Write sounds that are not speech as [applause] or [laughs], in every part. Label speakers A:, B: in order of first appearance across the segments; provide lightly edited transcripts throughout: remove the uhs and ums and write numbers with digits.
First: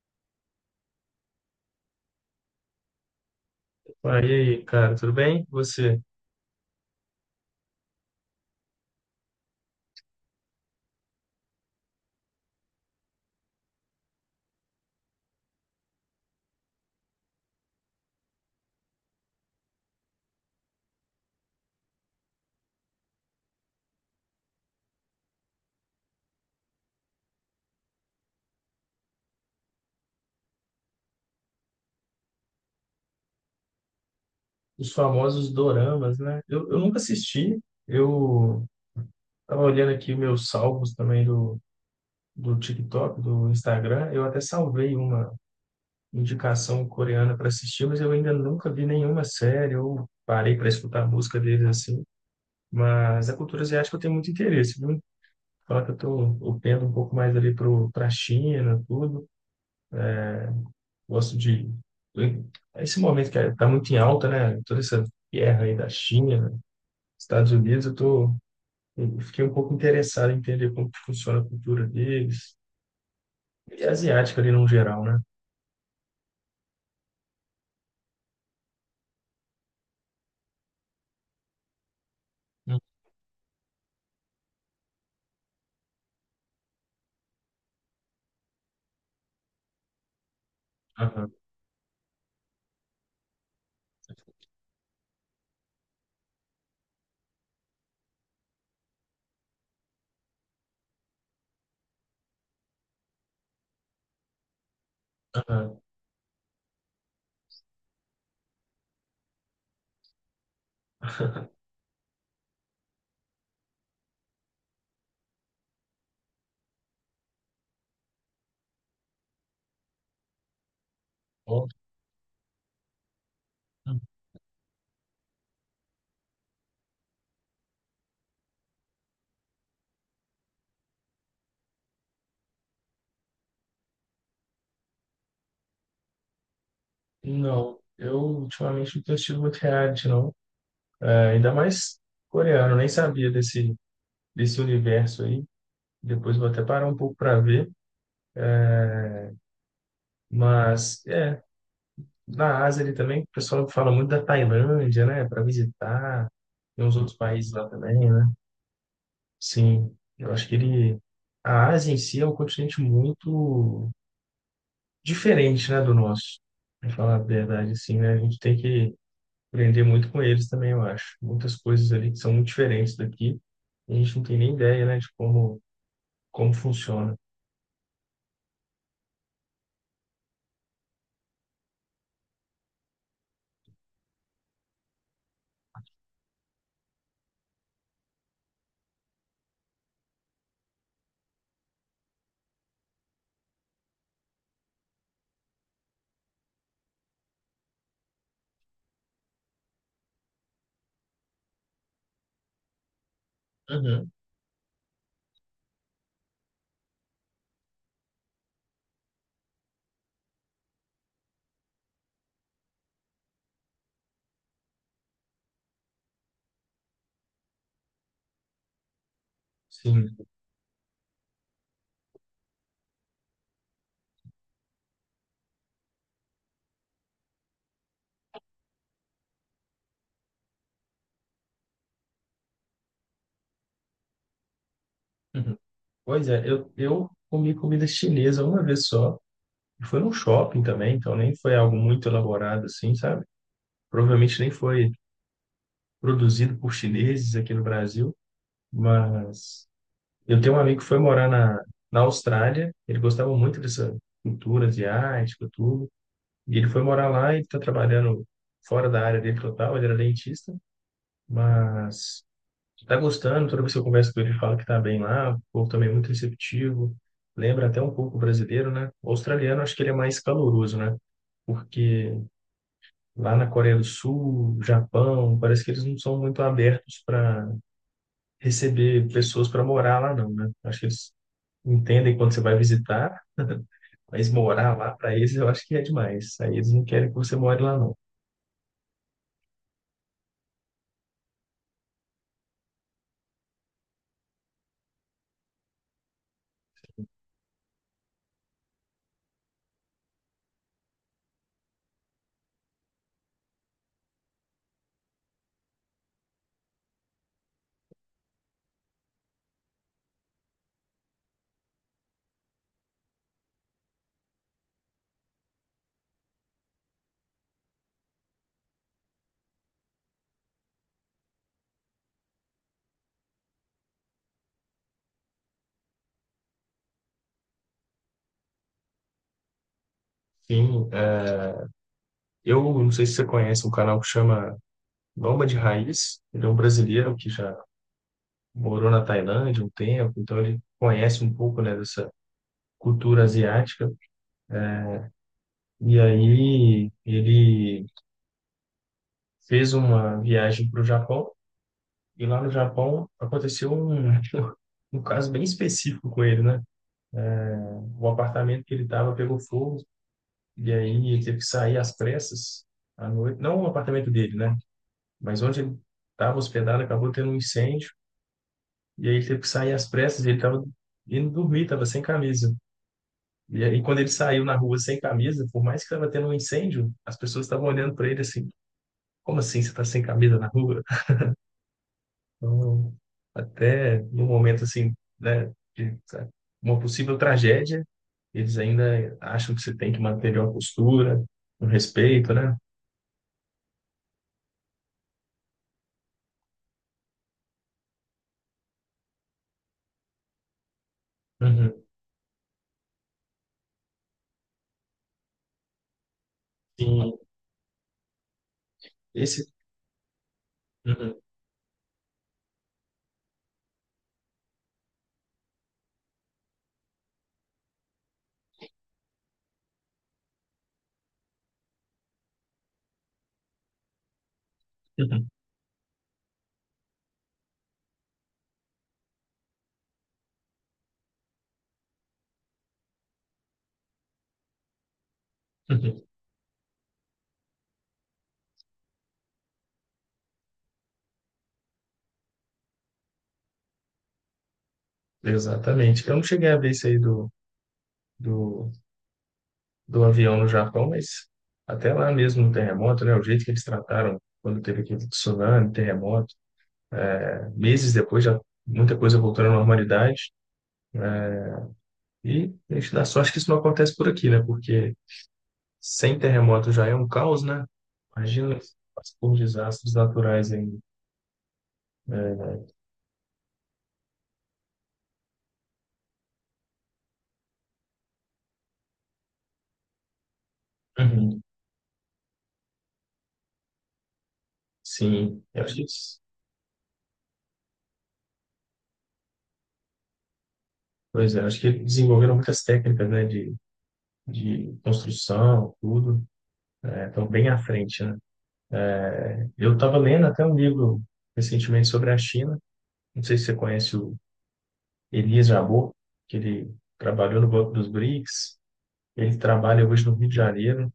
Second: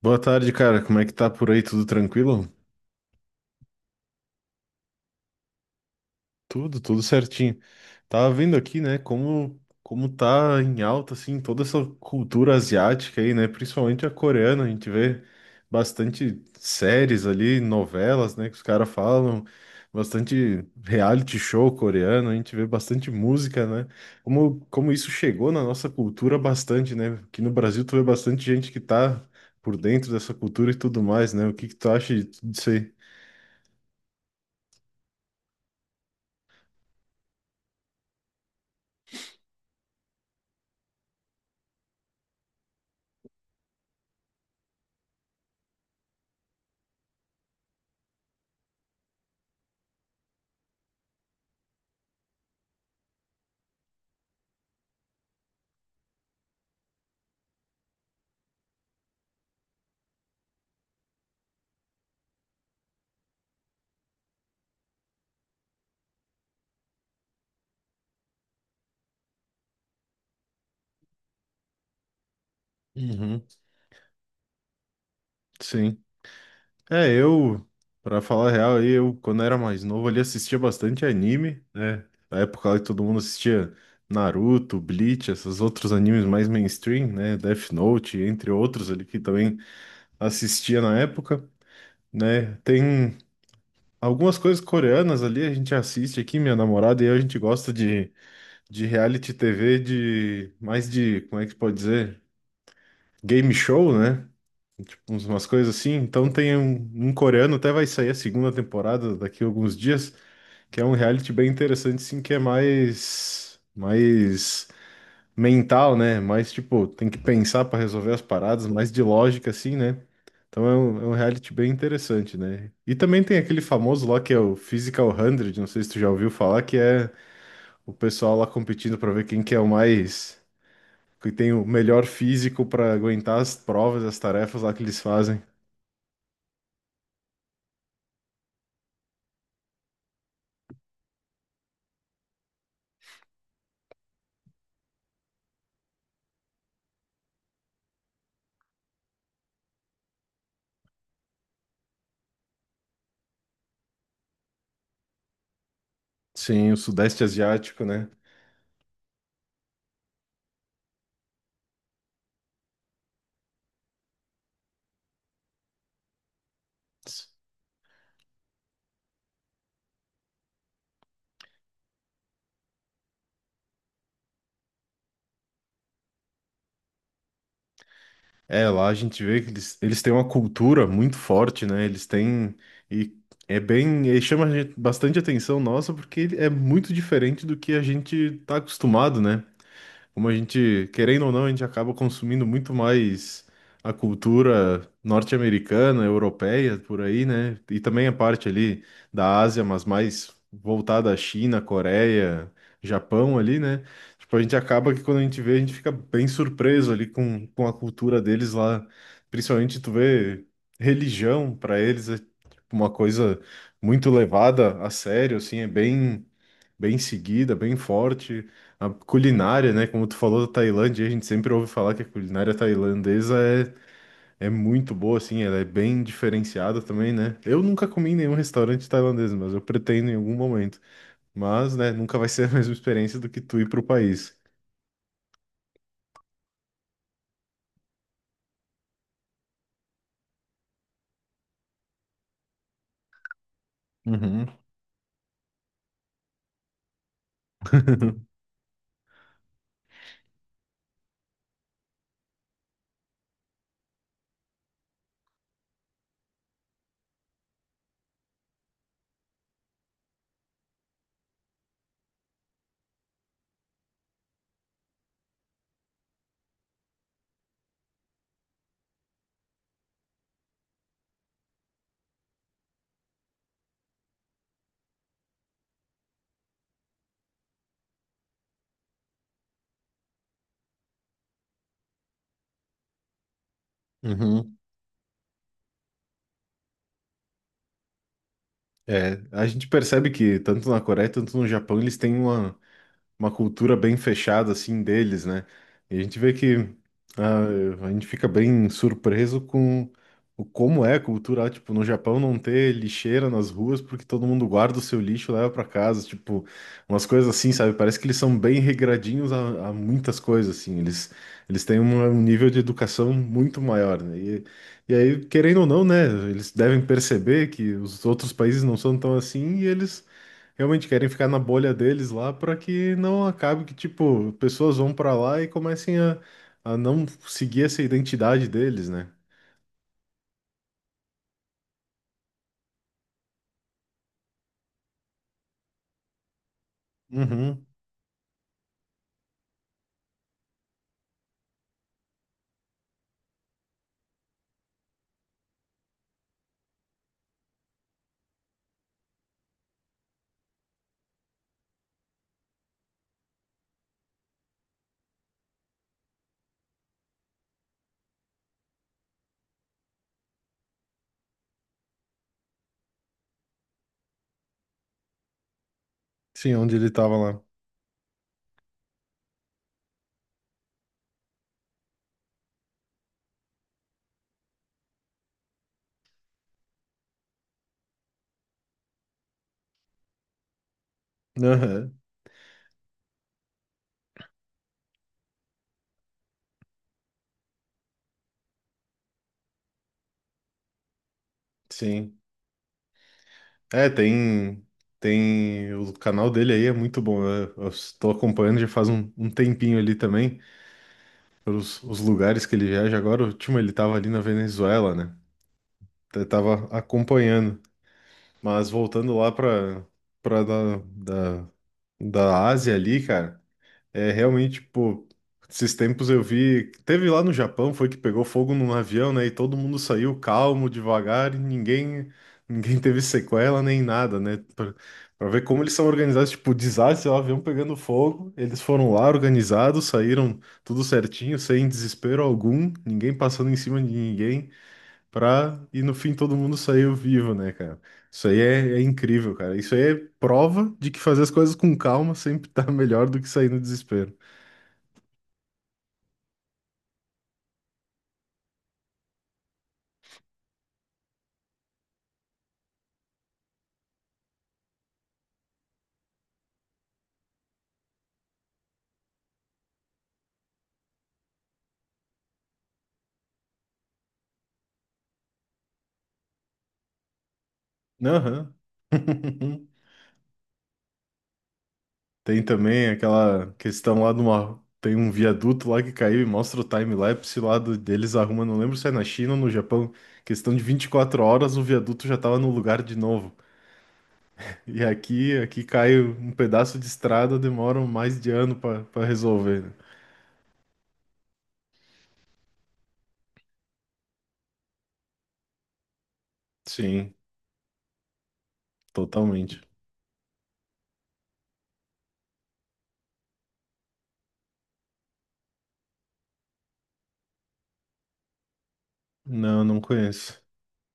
A: Boa tarde, cara. Como é que tá por aí? Tudo tranquilo?
B: Ah, e aí, cara, tudo bem? Você?
A: Tudo certinho. Tava vendo aqui, né, como tá em alta assim toda essa cultura asiática aí, né, principalmente a coreana, a gente vê bastante séries ali, novelas, né, que os caras falam, bastante reality show coreano, a gente vê bastante música, né? Como isso chegou na nossa cultura bastante, né? Aqui no Brasil tu vê bastante gente que tá por dentro dessa cultura e tudo mais, né? O que que tu acha disso aí?
B: Os famosos doramas, né? Eu nunca assisti. Eu tava olhando aqui meus salvos também do TikTok, do Instagram. Eu até salvei uma indicação coreana para assistir, mas eu ainda nunca vi nenhuma série. Eu parei para escutar a música deles assim. Mas a cultura asiática eu tenho muito interesse, viu? Só que eu tô, Eu pendo um pouco mais ali pra China, tudo. Gosto de. Esse momento tá muito em alta, né? Toda essa guerra aí da China, Estados Unidos. Eu fiquei um pouco interessado em entender como que funciona a cultura deles.
A: Uhum.
B: E asiática ali no geral, né?
A: Sim. É, eu, pra falar a real, aí, eu, quando era mais novo, ali assistia bastante anime, né? Na época
B: Hum.
A: ali todo mundo assistia Naruto, Bleach, esses outros animes mais mainstream, né? Death Note, entre outros ali que também assistia na
B: Aham,
A: época, né? Tem algumas coisas coreanas ali, a gente assiste aqui, minha namorada e eu, a gente gosta de reality TV de mais de, como é que pode dizer? Game show, né? Tipo, umas coisas
B: aham.
A: assim. Então tem um coreano, até vai sair a segunda temporada daqui a alguns dias, que é um reality bem
B: [laughs]
A: interessante, sim, que é mais mental, né? Mais tipo, tem que pensar para resolver as paradas, mais de lógica, assim, né? Então é um reality
B: Bom.
A: bem interessante, né? E também tem aquele famoso lá que é o Physical 100, não sei se tu já ouviu falar, que é o pessoal lá competindo para ver quem que é o mais que tem o melhor físico para aguentar as provas, as tarefas lá que eles fazem.
B: Não, eu ultimamente não tenho assistido muito reality, não. É, ainda mais coreano, nem sabia desse universo aí. Depois vou até parar um pouco para ver. Mas, é, na Ásia ali também, o pessoal fala muito da Tailândia, né? Para visitar.
A: Sim, o
B: Tem uns outros
A: Sudeste
B: países lá
A: Asiático,
B: também,
A: né?
B: né? Sim, eu acho que ele. A Ásia em si é um continente muito diferente, né, do nosso. Pra falar a verdade, assim, né? A gente tem que aprender muito com eles também, eu acho. Muitas coisas ali que são muito diferentes daqui. A gente não tem nem ideia, né, de como, como funciona.
A: É, lá a gente vê que eles têm uma cultura muito forte, né? Eles têm. E é bem. E bastante atenção nossa, porque ele é muito diferente do que a gente tá acostumado, né? Como a gente, querendo ou não, a gente acaba consumindo muito mais a cultura norte-americana, europeia, por aí, né? E também a parte ali da Ásia, mas mais voltada à China, Coreia, Japão ali, né?
B: Uhum.
A: Tipo, a gente acaba que quando a gente vê, a gente fica bem surpreso ali com a cultura deles lá. Principalmente tu vê religião para eles, é tipo, uma coisa muito levada a sério, assim, é bem seguida, bem forte. A culinária, né? Como tu
B: Sim.
A: falou da Tailândia, a gente sempre ouve falar que a culinária tailandesa é, é muito boa, assim, ela é bem diferenciada também, né? Eu nunca comi em nenhum restaurante tailandês, mas eu pretendo em algum momento. Mas, né, nunca vai [laughs] ser a mesma experiência do que tu ir pro país.
B: Uhum. Pois é, eu comi comida chinesa uma vez só. E foi num shopping também, então nem foi algo muito elaborado assim, sabe? Provavelmente
A: Uhum.
B: nem foi produzido por chineses aqui no Brasil,
A: [laughs]
B: mas eu tenho um amigo que foi morar na Austrália. Ele gostava muito dessa cultura asiática, tudo, e ele foi morar lá e está trabalhando fora da área dele total, ele era dentista, mas está gostando. Toda vez que eu converso com ele, ele fala que está bem lá, o povo também é muito receptivo, lembra até um pouco o brasileiro, né? O australiano acho que ele é mais caloroso, né? Porque lá na Coreia do Sul, Japão, parece que eles não são muito abertos para receber pessoas para morar lá, não, né? Acho que eles entendem quando você vai visitar, mas
A: Uhum.
B: morar lá para eles eu acho que é demais. Aí eles não querem que você more lá, não.
A: É, a gente percebe que tanto na Coreia, tanto no Japão, eles têm uma cultura bem fechada assim deles, né? E a gente vê que ah, a gente fica bem surpreso com o como é a cultura lá. Tipo, no Japão não ter lixeira nas ruas porque todo mundo guarda o seu lixo e leva para casa, tipo, umas coisas assim, sabe? Parece que eles são bem regradinhos a muitas coisas assim. Eles têm um nível de educação muito maior, né? E aí, querendo ou não, né, eles devem perceber que os outros países não são tão assim e eles realmente querem ficar na bolha deles lá para que não acabe que, tipo, pessoas vão para lá e comecem a não seguir essa identidade deles, né?
B: Enfim, é, eu não sei se você conhece um canal que chama Nômade de Raiz. Ele é um brasileiro que já
A: Uhum.
B: morou na Tailândia um tempo, então ele conhece um pouco, né, dessa cultura asiática. E aí ele fez uma viagem para o Japão. E lá no Japão aconteceu um, [laughs] um caso bem específico com ele, né? O apartamento que ele estava pegou fogo. E aí ele teve que sair às pressas à noite, não o apartamento dele, né? Mas onde ele estava
A: Sim, onde
B: hospedado
A: ele
B: acabou
A: tava
B: tendo um
A: lá.
B: incêndio. E aí ele teve que sair às pressas, e ele estava indo dormir, estava sem camisa. E aí quando ele saiu na rua sem camisa, por mais que estava tendo um incêndio, as pessoas estavam olhando para ele assim: como assim você está sem camisa na rua?
A: Aham.
B: Então, até no momento assim, né, de sabe, uma possível tragédia, eles ainda acham que você tem que manter uma postura, um
A: Sim.
B: respeito, né?
A: É, tem, tem. O canal dele aí é muito bom. Eu estou acompanhando já faz um tempinho ali também, pelos
B: Uhum.
A: os lugares que ele viaja. Agora, o último ele tava ali na Venezuela, né? Eu tava
B: Sim,
A: acompanhando. Mas voltando lá
B: esse
A: para para da,
B: uhum,
A: da, da Ásia ali, cara, é realmente, tipo, esses tempos eu vi, teve lá no Japão, foi que pegou fogo num avião, né, e todo mundo saiu calmo, devagar, e ninguém [laughs] teve sequela nem nada, né? Pra
B: uhum,
A: ver como eles são organizados, tipo, desastre, o avião pegando fogo, eles foram lá organizados, saíram tudo certinho, sem desespero algum, ninguém passando em cima de ninguém pra... E no
B: uhum.
A: fim todo mundo saiu vivo, né, cara? Isso aí é, é incrível, cara. Isso aí é prova de que fazer as coisas com calma sempre tá [laughs] melhor do que sair no desespero.
B: Exatamente. Eu não cheguei a ver isso aí do, do avião no Japão, mas até lá mesmo no terremoto, né? O jeito que eles trataram quando teve aquele tsunami, terremoto, né, meses depois já muita coisa voltando à normalidade. E a gente dá sorte que isso não acontece por aqui, né? Porque sem terremoto já é um caos, né?
A: Aham.
B: Imagina por
A: [laughs]
B: desastres naturais aí.
A: Tem também aquela questão lá de uma. Tem um viaduto lá que caiu e mostra o time-lapse lá deles arrumando. Não lembro se é na China ou no Japão. Questão de vinte e quatro
B: Uhum.
A: horas, o viaduto já tava no lugar de novo. E
B: Sim,
A: aqui
B: eu acho que,
A: cai um pedaço de estrada, demora mais de ano pra resolver, né?
B: pois é, acho que eles desenvolveram muitas técnicas, né, de construção, tudo.
A: Sim,
B: Estão bem à frente, né?
A: totalmente.
B: Eu estava lendo até um livro recentemente sobre a China. Não sei se você conhece o Elias Jabbour, que ele trabalhou no Banco dos BRICS. Ele
A: Não, não
B: trabalha hoje no Rio de
A: conheço.
B: Janeiro.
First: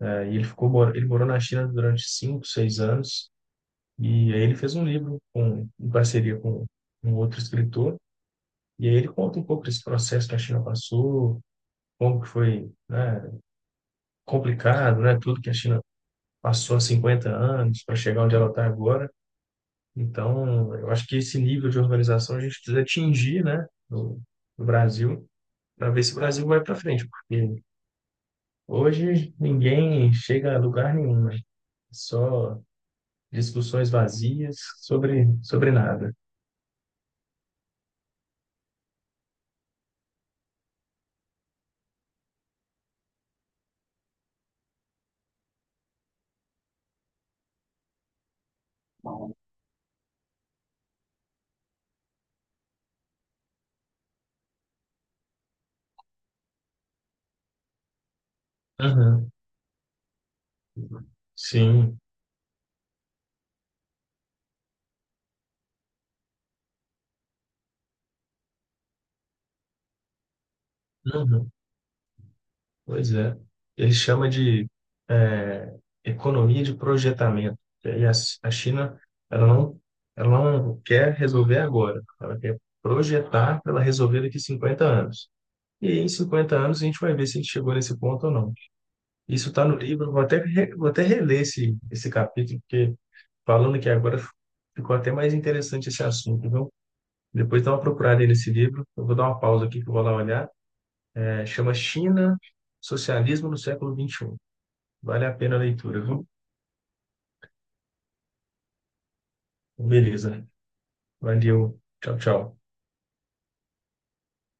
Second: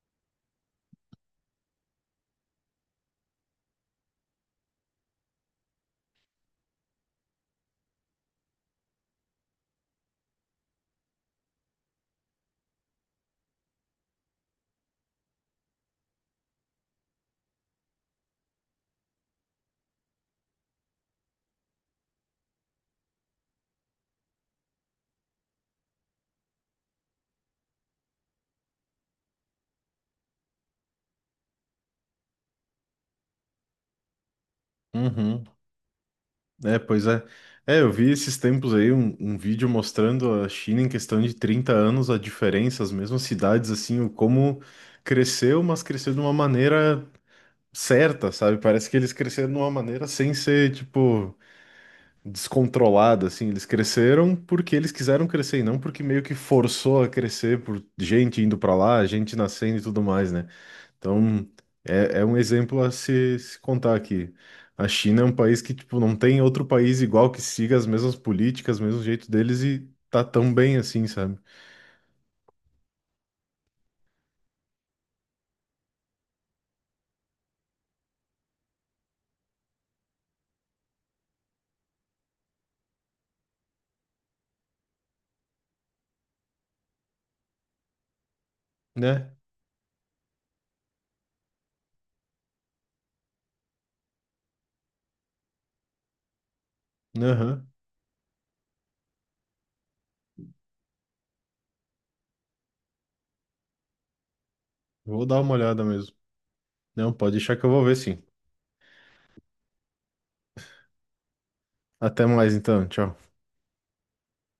B: E ele morou na China durante cinco, seis anos. E aí ele fez um livro com, em parceria com um outro escritor. E aí ele conta um pouco desse processo que a China passou, como que foi, né, complicado, né? Tudo que a China passou há 50 anos para chegar onde ela está agora. Então, eu acho que esse nível de organização a gente precisa atingir, né, no Brasil, para ver se o Brasil vai para frente, porque hoje ninguém chega a lugar nenhum, né? Só discussões vazias
A: Uhum.
B: sobre nada.
A: É, pois é. É, eu vi esses tempos aí um vídeo mostrando a China em questão de 30 anos, a diferença, as mesmas cidades, assim, o como cresceu, mas cresceu de uma maneira certa, sabe? Parece que eles cresceram de uma maneira sem ser, tipo, descontrolada, assim. Eles cresceram porque eles quiseram crescer e não porque meio que forçou a crescer por gente indo pra lá,
B: Uhum.
A: gente nascendo e tudo mais, né? Então,
B: Sim,
A: é, é um exemplo a se contar aqui. A China é um país que, tipo, não tem outro país igual que siga as mesmas políticas, mesmo jeito deles e tá tão bem assim, sabe?
B: uhum. Pois é. Ele chama de é, economia de projetamento. E aí a China, ela não, ela não quer resolver agora, ela quer projetar para ela resolver daqui 50 anos. E aí, em 50 anos, a gente vai ver se a gente chegou nesse ponto ou não.
A: Né?
B: Isso está no livro, eu vou até, vou até reler esse capítulo, porque falando aqui agora ficou até mais interessante esse assunto, viu? Depois
A: Aham.
B: dá uma procurada aí nesse livro, eu vou dar uma pausa aqui que eu vou lá olhar. É, chama China, Socialismo no Século 21. Vale
A: Vou
B: a
A: dar uma
B: pena a
A: olhada
B: leitura,
A: mesmo.
B: viu?
A: Não, pode deixar que eu vou ver sim.
B: Beleza, valeu, tchau,
A: Até mais
B: tchau.
A: então. Tchau.